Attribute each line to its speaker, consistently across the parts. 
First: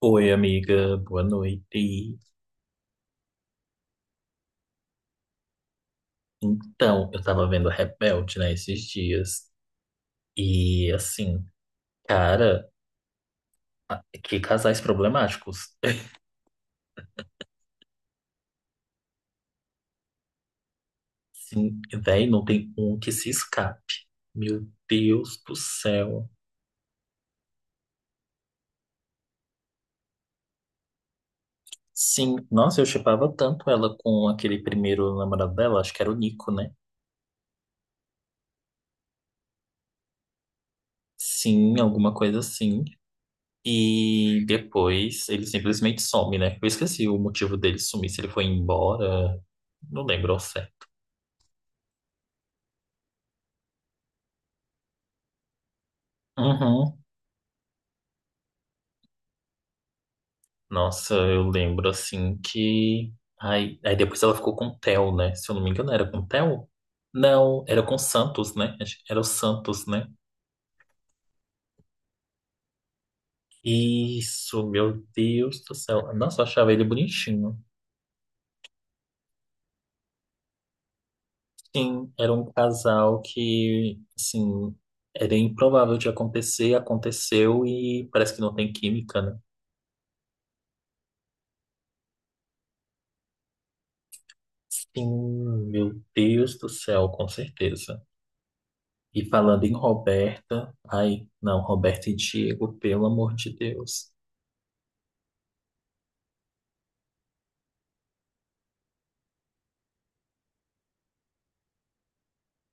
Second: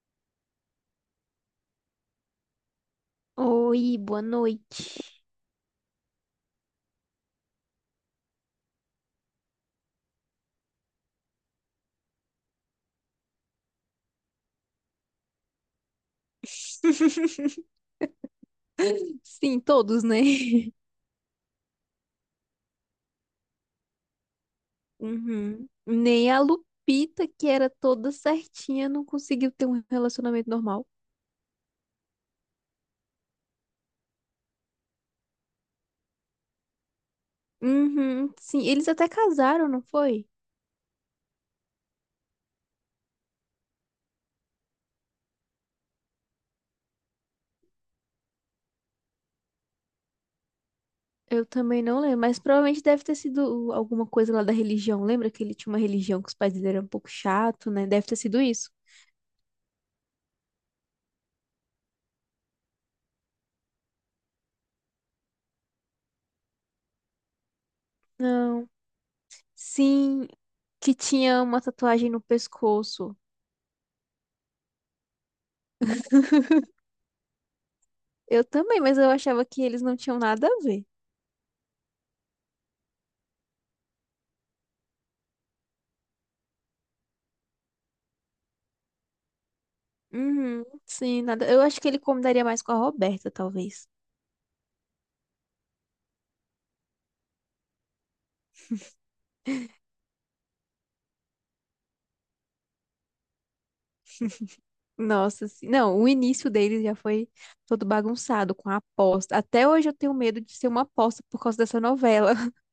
Speaker 1: Oi, amiga, boa noite.
Speaker 2: Oi, boa noite.
Speaker 1: Então, eu tava vendo Rebelde, né, esses dias. E, assim, cara, que casais problemáticos.
Speaker 2: Sim, todos, né?
Speaker 1: Sim, véi, não tem um que se escape. Meu Deus do
Speaker 2: Uhum.
Speaker 1: céu.
Speaker 2: Nem a Lupita, que era toda certinha, não conseguiu ter um relacionamento normal.
Speaker 1: Sim, nossa, eu chipava tanto ela com aquele primeiro namorado dela, acho que era o Nico, né?
Speaker 2: Uhum, sim, eles até casaram, não foi?
Speaker 1: Sim, alguma coisa assim. E depois ele simplesmente some, né? Eu esqueci o motivo dele sumir, se ele foi embora. Não lembro ao certo.
Speaker 2: Eu também não lembro, mas provavelmente deve ter sido alguma coisa lá da religião. Lembra que ele tinha uma religião que os pais dele eram um
Speaker 1: Uhum.
Speaker 2: pouco chato, né? Deve ter sido isso.
Speaker 1: Nossa, eu lembro assim que. Ai, aí depois ela ficou com o Theo, né? Se eu não me engano, era com o Theo? Não, era com o Santos,
Speaker 2: Não.
Speaker 1: né? Acho que era o Santos, né?
Speaker 2: Sim, que tinha uma tatuagem no pescoço.
Speaker 1: Isso, meu Deus do céu. Nossa, eu achava ele bonitinho.
Speaker 2: Eu também, mas eu achava que eles não tinham nada a ver.
Speaker 1: Sim, era um casal que, assim, era improvável de acontecer, aconteceu e parece que não tem química, né?
Speaker 2: Uhum, sim, nada. Eu acho que ele combinaria mais com a Roberta, talvez.
Speaker 1: Sim, meu Deus do céu, com certeza. E falando em Roberta, ai, não, Roberta e Diego, pelo amor de Deus.
Speaker 2: Nossa, sim. Não, o início dele já foi todo bagunçado com a aposta. Até hoje eu tenho medo de ser uma aposta por causa dessa novela.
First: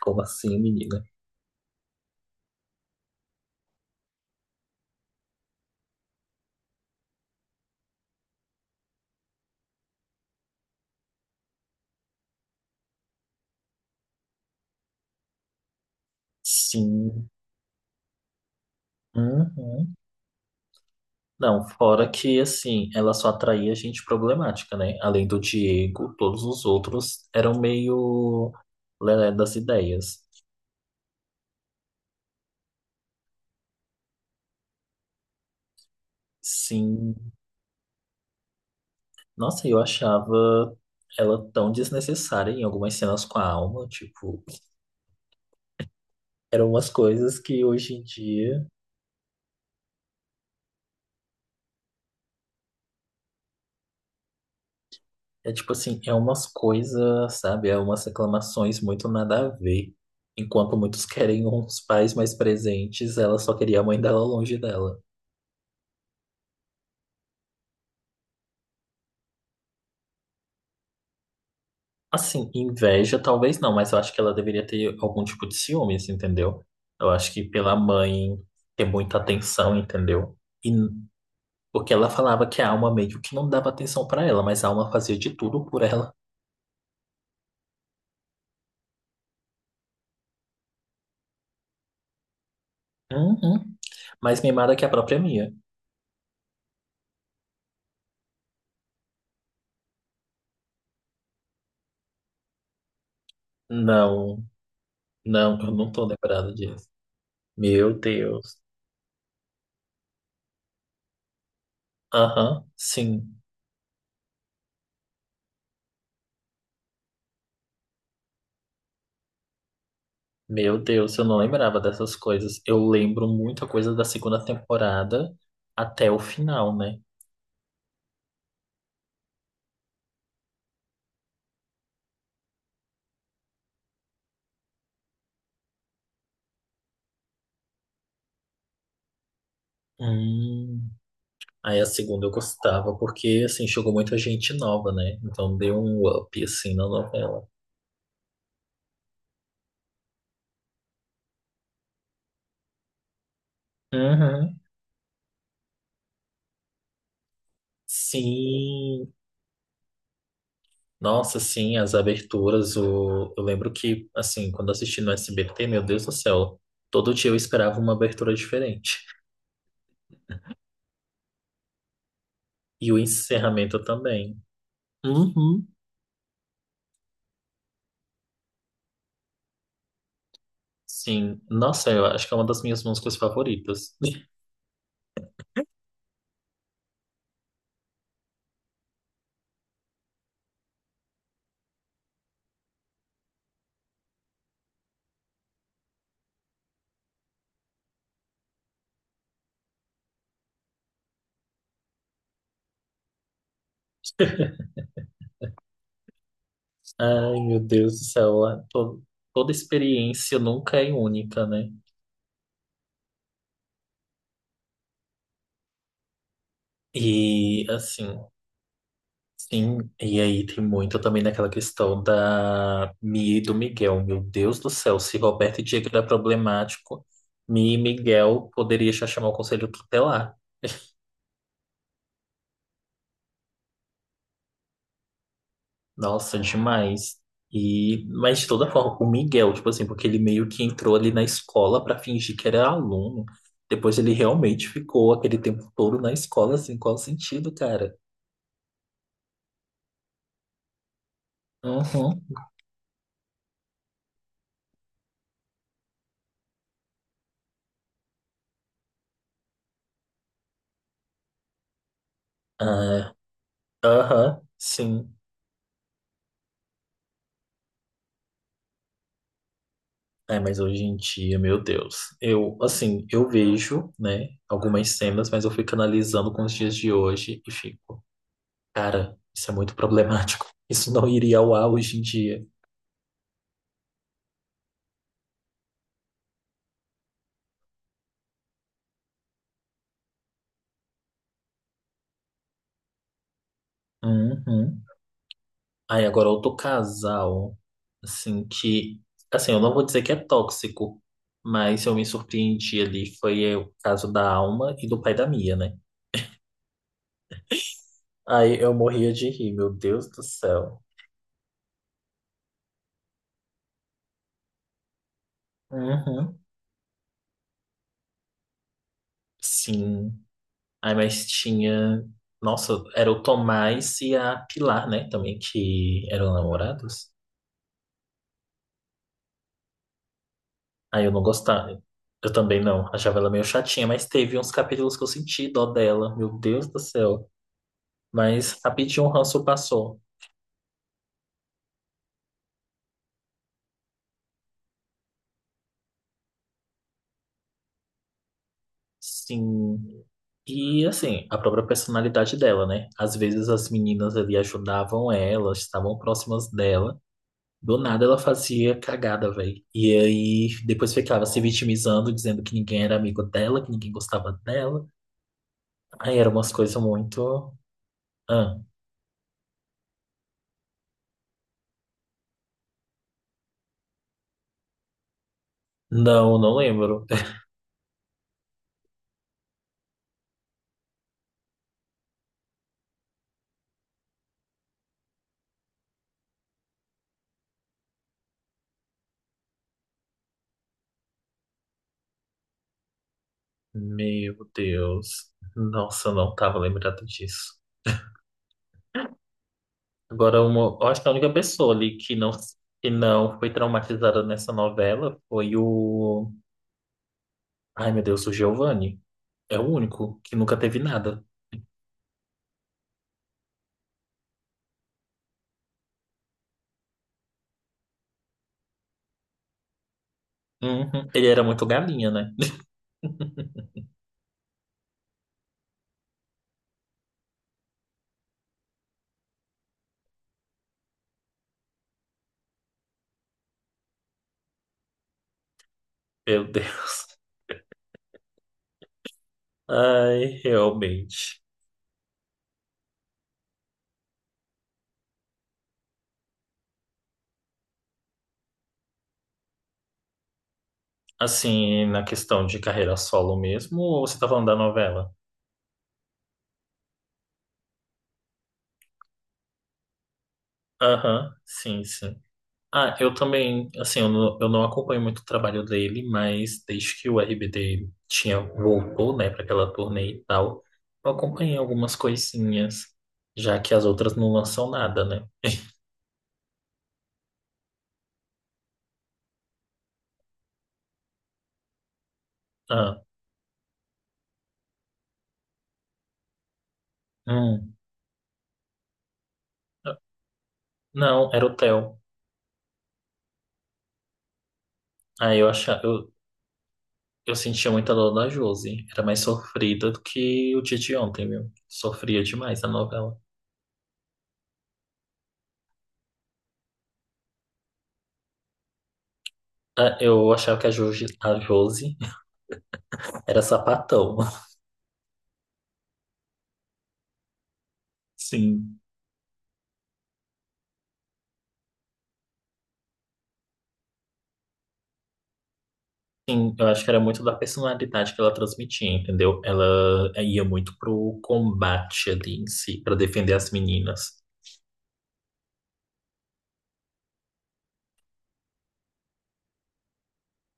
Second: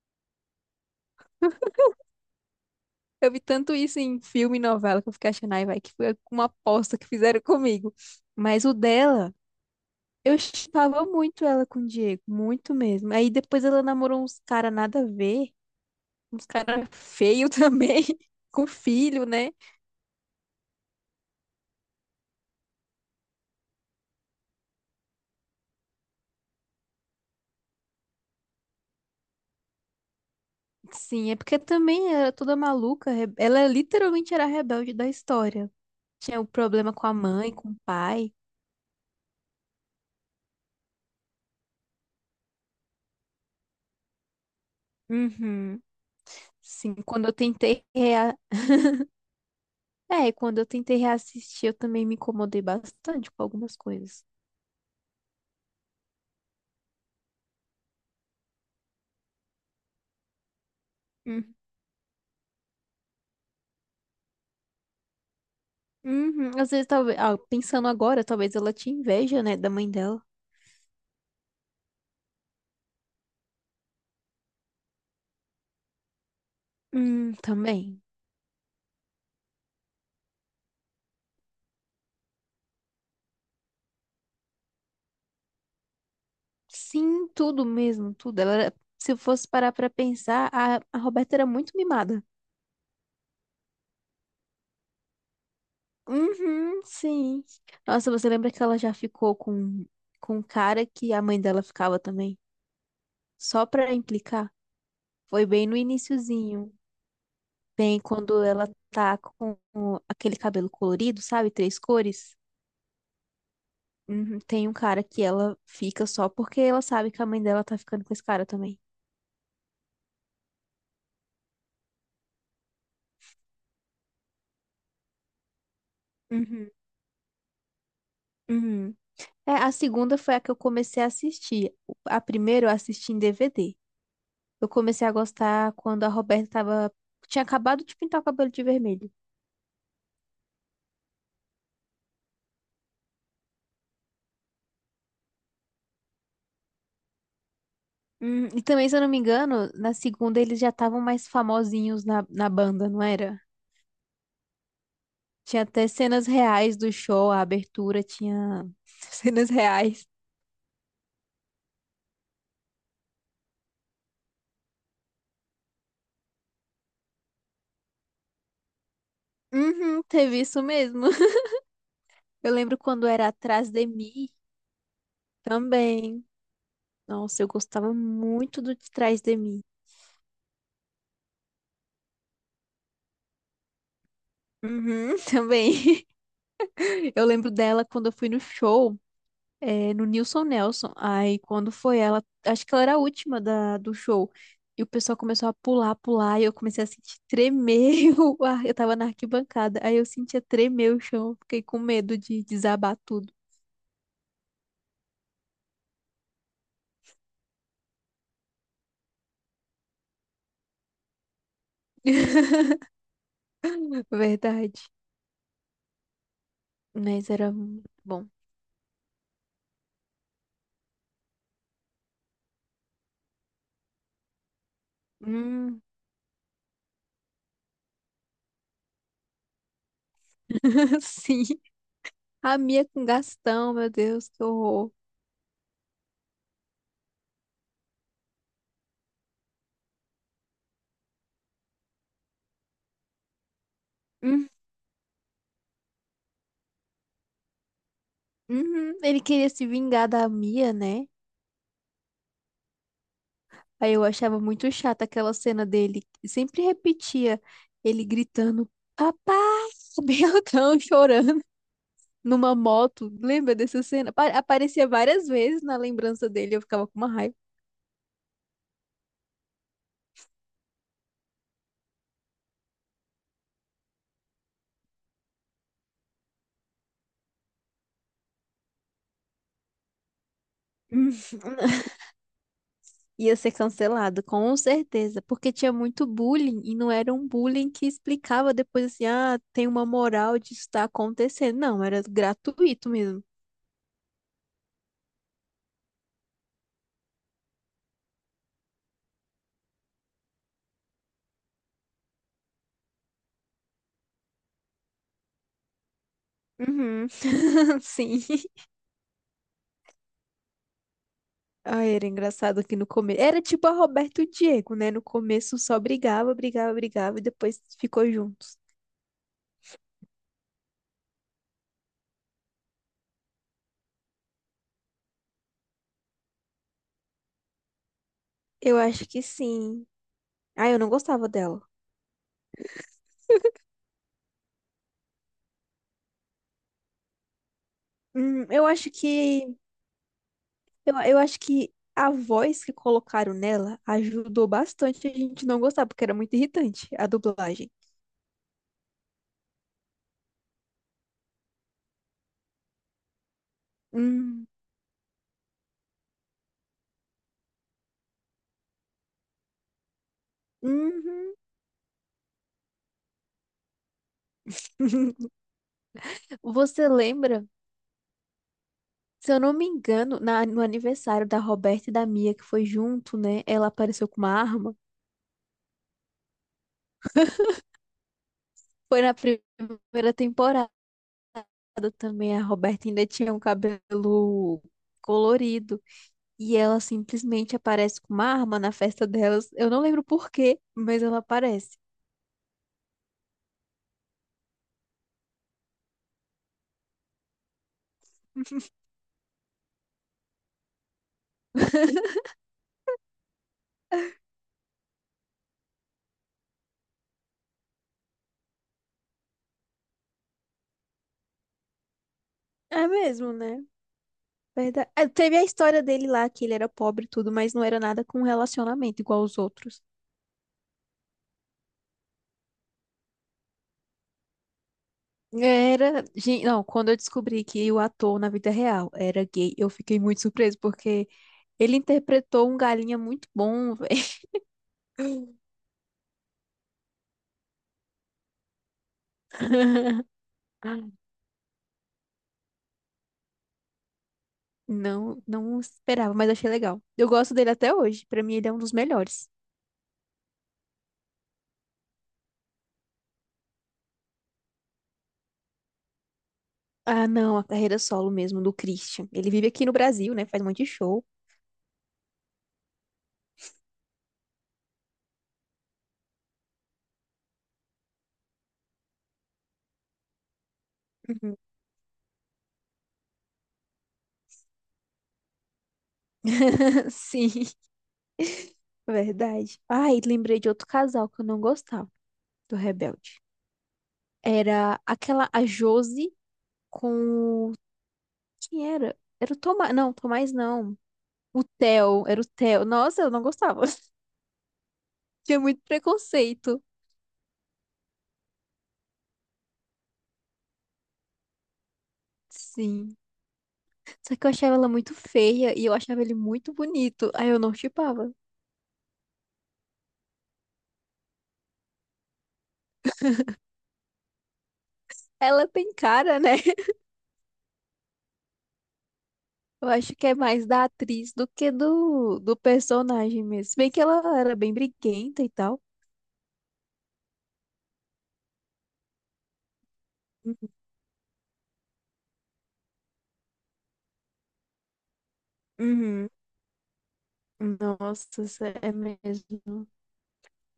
Speaker 1: Como assim, menina?
Speaker 2: Eu vi tanto isso em filme e novela que eu fiquei achando, ai, vai, que foi uma aposta que fizeram comigo. Mas o dela, eu chipava muito ela com o Diego, muito mesmo. Aí depois ela namorou uns cara nada a ver, uns cara
Speaker 1: Sim.
Speaker 2: feio também, com filho, né?
Speaker 1: Uhum. Não, fora que, assim, ela só atraía gente problemática, né? Além do Diego, todos os outros eram meio lelé das ideias.
Speaker 2: Sim, é porque também era toda maluca. Ela literalmente era a rebelde da história. Tinha o problema com a
Speaker 1: Sim.
Speaker 2: mãe, com o pai.
Speaker 1: Nossa, eu achava ela tão desnecessária em algumas cenas com a alma, tipo,
Speaker 2: Uhum.
Speaker 1: eram umas
Speaker 2: Sim, quando eu
Speaker 1: coisas que
Speaker 2: tentei
Speaker 1: hoje em
Speaker 2: rea...
Speaker 1: dia.
Speaker 2: Quando eu tentei reassistir, eu também me incomodei bastante com algumas coisas.
Speaker 1: É tipo assim, é umas coisas, sabe? É umas reclamações muito nada a ver. Enquanto muitos querem
Speaker 2: Hum.
Speaker 1: uns pais mais presentes, ela só queria a mãe dela longe dela.
Speaker 2: Uhum. Às vezes, talvez, pensando agora, talvez ela tinha inveja, né, da mãe dela.
Speaker 1: Assim, inveja talvez não, mas eu acho que ela deveria ter algum tipo de ciúmes, entendeu? Eu acho que pela
Speaker 2: Também.
Speaker 1: mãe ter muita atenção, entendeu? E n- Porque ela falava que a alma meio que não dava atenção pra ela, mas a alma fazia de tudo por ela.
Speaker 2: Sim, tudo mesmo, tudo. Se eu fosse parar pra pensar, a Roberta era muito mimada.
Speaker 1: Uhum. Mais mimada que a própria minha.
Speaker 2: Uhum, sim. Nossa, você lembra que ela já ficou com um cara que a mãe dela ficava também? Só pra
Speaker 1: Não,
Speaker 2: implicar? Foi
Speaker 1: não,
Speaker 2: bem
Speaker 1: eu
Speaker 2: no
Speaker 1: não tô lembrado
Speaker 2: iniciozinho,
Speaker 1: disso. Meu
Speaker 2: bem quando
Speaker 1: Deus.
Speaker 2: ela tá com aquele cabelo colorido, sabe? Três cores.
Speaker 1: Aham, sim.
Speaker 2: Uhum, tem um cara que ela fica só porque ela sabe que a mãe dela tá ficando com esse cara também.
Speaker 1: Meu Deus, eu não lembrava dessas coisas. Eu lembro muita coisa da segunda temporada até o
Speaker 2: Uhum,
Speaker 1: final, né?
Speaker 2: uhum. É, a segunda foi a que eu comecei a assistir. A primeira eu assisti em DVD. Eu comecei a gostar quando a Roberta tava. Tinha acabado de pintar o cabelo de vermelho.
Speaker 1: Hum. Aí a segunda eu gostava, porque assim, chegou muita gente nova, né? Então deu um up assim na novela.
Speaker 2: E também, se eu não me engano, na segunda eles já estavam mais famosinhos na banda, não era?
Speaker 1: Uhum.
Speaker 2: Tinha até cenas reais do show, a abertura tinha
Speaker 1: Sim.
Speaker 2: cenas reais.
Speaker 1: Nossa, sim, as aberturas, eu lembro que assim, quando assisti no SBT, meu Deus do céu, todo dia eu esperava uma abertura diferente.
Speaker 2: Uhum, teve isso mesmo. Eu lembro
Speaker 1: E o
Speaker 2: quando era Atrás
Speaker 1: encerramento
Speaker 2: de Mim
Speaker 1: também. Uhum.
Speaker 2: também. Nossa, eu gostava muito do de Trás de Mim.
Speaker 1: Sim, nossa, eu acho que é uma das minhas músicas favoritas.
Speaker 2: Uhum, também. Eu lembro dela quando eu fui no show. É, no Nilson Nelson. Aí quando foi ela, acho que ela era a última do show. E o pessoal começou a pular, pular, e eu comecei a sentir tremer o ar. Eu tava na arquibancada, aí eu sentia tremer o chão, fiquei com medo de desabar tudo.
Speaker 1: Ai, meu Deus do céu, toda experiência nunca é única, né?
Speaker 2: Verdade. Mas era
Speaker 1: E assim,
Speaker 2: bom.
Speaker 1: sim, e aí tem muito também naquela questão da Mi e do Miguel. Meu Deus do céu, se Roberto e
Speaker 2: Hum,
Speaker 1: Diego era problemático, Mi e Miguel poderia já chamar o conselho tutelar.
Speaker 2: sim. A Mia com Gastão, meu Deus, que horror.
Speaker 1: Nossa, demais. E, mas de toda forma, o Miguel, tipo assim, porque ele meio que entrou ali na escola pra fingir que era aluno. Depois ele
Speaker 2: Hum,
Speaker 1: realmente ficou aquele tempo todo na escola, assim, qual o sentido, cara?
Speaker 2: uhum. Ele queria se vingar da Mia, né?
Speaker 1: Uhum.
Speaker 2: Aí eu achava muito chata aquela cena dele. Sempre repetia ele gritando, papai, bem altão, chorando numa moto.
Speaker 1: Ah,
Speaker 2: Lembra dessa cena?
Speaker 1: aham,
Speaker 2: Aparecia
Speaker 1: sim.
Speaker 2: várias vezes na lembrança dele, eu ficava com uma raiva.
Speaker 1: É, mas hoje em dia, meu Deus. Eu, assim, eu vejo, né, algumas cenas, mas eu fico analisando com os dias de hoje e fico, cara, isso é muito problemático. Isso não iria ao ar hoje em dia.
Speaker 2: Ia ser cancelado, com certeza, porque tinha muito bullying e não era um bullying que explicava depois assim, ah, tem uma moral de estar acontecendo. Não, era gratuito mesmo.
Speaker 1: Uhum. Aí agora outro casal, assim, que, assim, eu não vou dizer que é tóxico, mas eu me surpreendi ali, foi o caso da Alma e do pai da Mia, né?
Speaker 2: Uhum. Sim.
Speaker 1: Aí eu morria de rir, meu Deus do céu.
Speaker 2: Ai, era engraçado que no começo. Era tipo a Roberto e o Diego, né? No começo só brigava,
Speaker 1: Uhum.
Speaker 2: brigava, brigava e depois ficou juntos.
Speaker 1: Sim. Aí mas tinha, nossa, era o Tomás e a Pilar, né, também, que eram namorados.
Speaker 2: Eu acho que sim. Ah, eu não
Speaker 1: Aí eu não
Speaker 2: gostava dela.
Speaker 1: gostava. Eu também não, achava ela meio chatinha, mas teve uns capítulos que eu senti dó dela, meu Deus do céu.
Speaker 2: Hum,
Speaker 1: Mas
Speaker 2: eu acho
Speaker 1: rapidinho o ranço
Speaker 2: que.
Speaker 1: passou.
Speaker 2: Eu acho que a voz que colocaram nela ajudou bastante a gente não gostar, porque era muito irritante a dublagem.
Speaker 1: Sim. E assim, a própria personalidade dela, né? Às vezes as meninas ali
Speaker 2: Hum,
Speaker 1: ajudavam ela, estavam próximas dela. Do nada ela fazia cagada, velho. E aí depois ficava
Speaker 2: Uhum.
Speaker 1: se vitimizando, dizendo que ninguém era amigo dela, que ninguém gostava dela. Aí eram umas coisas
Speaker 2: Você lembra?
Speaker 1: muito. Ah,
Speaker 2: Se eu não me engano, no aniversário da Roberta e da Mia, que foi junto, né? Ela apareceu com uma arma.
Speaker 1: não, não lembro.
Speaker 2: Foi na primeira temporada. Também, a Roberta ainda tinha um cabelo colorido. E ela simplesmente aparece com uma arma na festa delas. Eu não lembro por quê, mas ela aparece.
Speaker 1: Meu Deus. Nossa, eu não tava lembrado disso. Agora, uma, eu acho que a única pessoa ali que não foi traumatizada nessa novela foi o. Ai, meu Deus, o Giovanni é o único que nunca teve nada.
Speaker 2: É mesmo, né? Verdade. É, teve a história dele lá, que ele era pobre e tudo, mas não era nada com relacionamento igual os outros.
Speaker 1: Uhum. Ele era muito galinha, né?
Speaker 2: Era. Não, quando eu descobri que o ator na vida real era gay, eu fiquei muito surpresa, porque ele interpretou um galinha muito bom, velho.
Speaker 1: Meu Deus. Ai, realmente.
Speaker 2: Não, não esperava, mas achei legal. Eu gosto dele até hoje. Pra mim, ele é um dos melhores.
Speaker 1: Assim, na questão de carreira solo mesmo, ou você tá falando da novela?
Speaker 2: Ah, não, a carreira solo mesmo do Christian. Ele vive aqui no Brasil, né? Faz um monte de show.
Speaker 1: Aham, sim. Ah, eu também, assim, eu não acompanho muito o trabalho dele, mas desde que o RBD tinha, voltou, né, para aquela turnê e tal, eu
Speaker 2: Uhum.
Speaker 1: acompanhei algumas coisinhas, já que as outras não lançam nada, né?
Speaker 2: Sim, verdade. Ai, lembrei de outro casal que eu não gostava do
Speaker 1: Ah,
Speaker 2: Rebelde. Era aquela, a Josi com. O-
Speaker 1: hum.
Speaker 2: Quem era? Era o Tomás. Não, Tomás não.
Speaker 1: Não,
Speaker 2: O
Speaker 1: era o Theo.
Speaker 2: Theo, era o Theo. Nossa, eu não gostava.
Speaker 1: Ah,
Speaker 2: Tinha muito preconceito.
Speaker 1: eu sentia muita dor da Josi. Era mais sofrida do que o dia de ontem, viu? Sofria demais a
Speaker 2: Sim.
Speaker 1: novela.
Speaker 2: Só que eu achava ela muito feia e eu achava ele muito bonito. Aí eu não chipava.
Speaker 1: Ah, eu achava que a Josi era sapatão.
Speaker 2: Ela tem cara, né?
Speaker 1: Sim.
Speaker 2: Eu acho que é mais da atriz do que do personagem mesmo. Se bem que ela era bem briguenta e tal.
Speaker 1: Sim, eu acho que era muito da personalidade que ela transmitia, entendeu? Ela ia muito pro combate ali em si, pra defender as meninas.
Speaker 2: Uhum. Nossa, isso é mesmo.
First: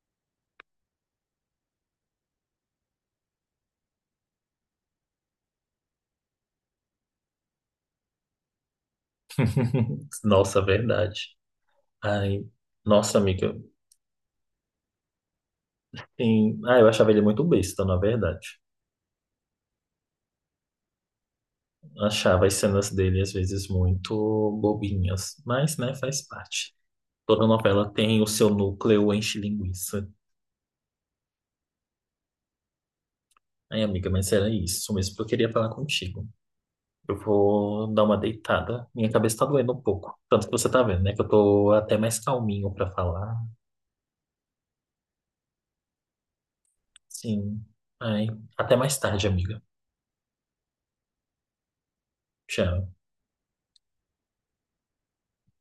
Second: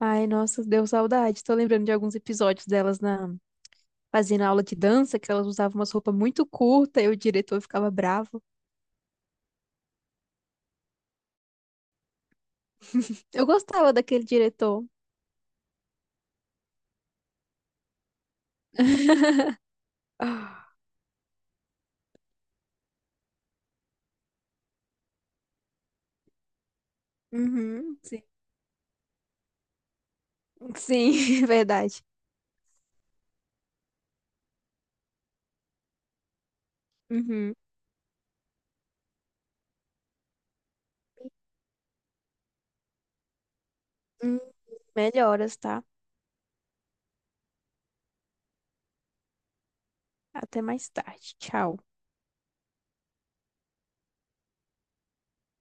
Speaker 2: Ai, nossa, deu saudade. Tô lembrando de alguns episódios delas na fazendo aula de dança, que elas usavam umas roupas muito curtas e o diretor ficava bravo.
Speaker 1: Nossa, verdade. Ai, nossa,
Speaker 2: Eu
Speaker 1: amiga.
Speaker 2: gostava daquele diretor.
Speaker 1: Sim. Ah, eu achava ele muito besta, na verdade.
Speaker 2: Ah,
Speaker 1: Achava as cenas dele às vezes muito bobinhas, mas, né, faz parte. Toda novela
Speaker 2: uhum,
Speaker 1: tem
Speaker 2: sim.
Speaker 1: o seu núcleo enche-linguiça.
Speaker 2: Sim, verdade.
Speaker 1: Ai, amiga, mas era isso mesmo que eu queria falar contigo. Eu
Speaker 2: Uhum.
Speaker 1: vou dar uma deitada. Minha cabeça tá doendo um pouco. Tanto que você tá vendo, né, que eu tô até mais calminho pra falar.
Speaker 2: Hum, melhoras, tá?
Speaker 1: Sim. Ai, até mais tarde, amiga.
Speaker 2: Até mais tarde. Tchau.
Speaker 1: Tchau.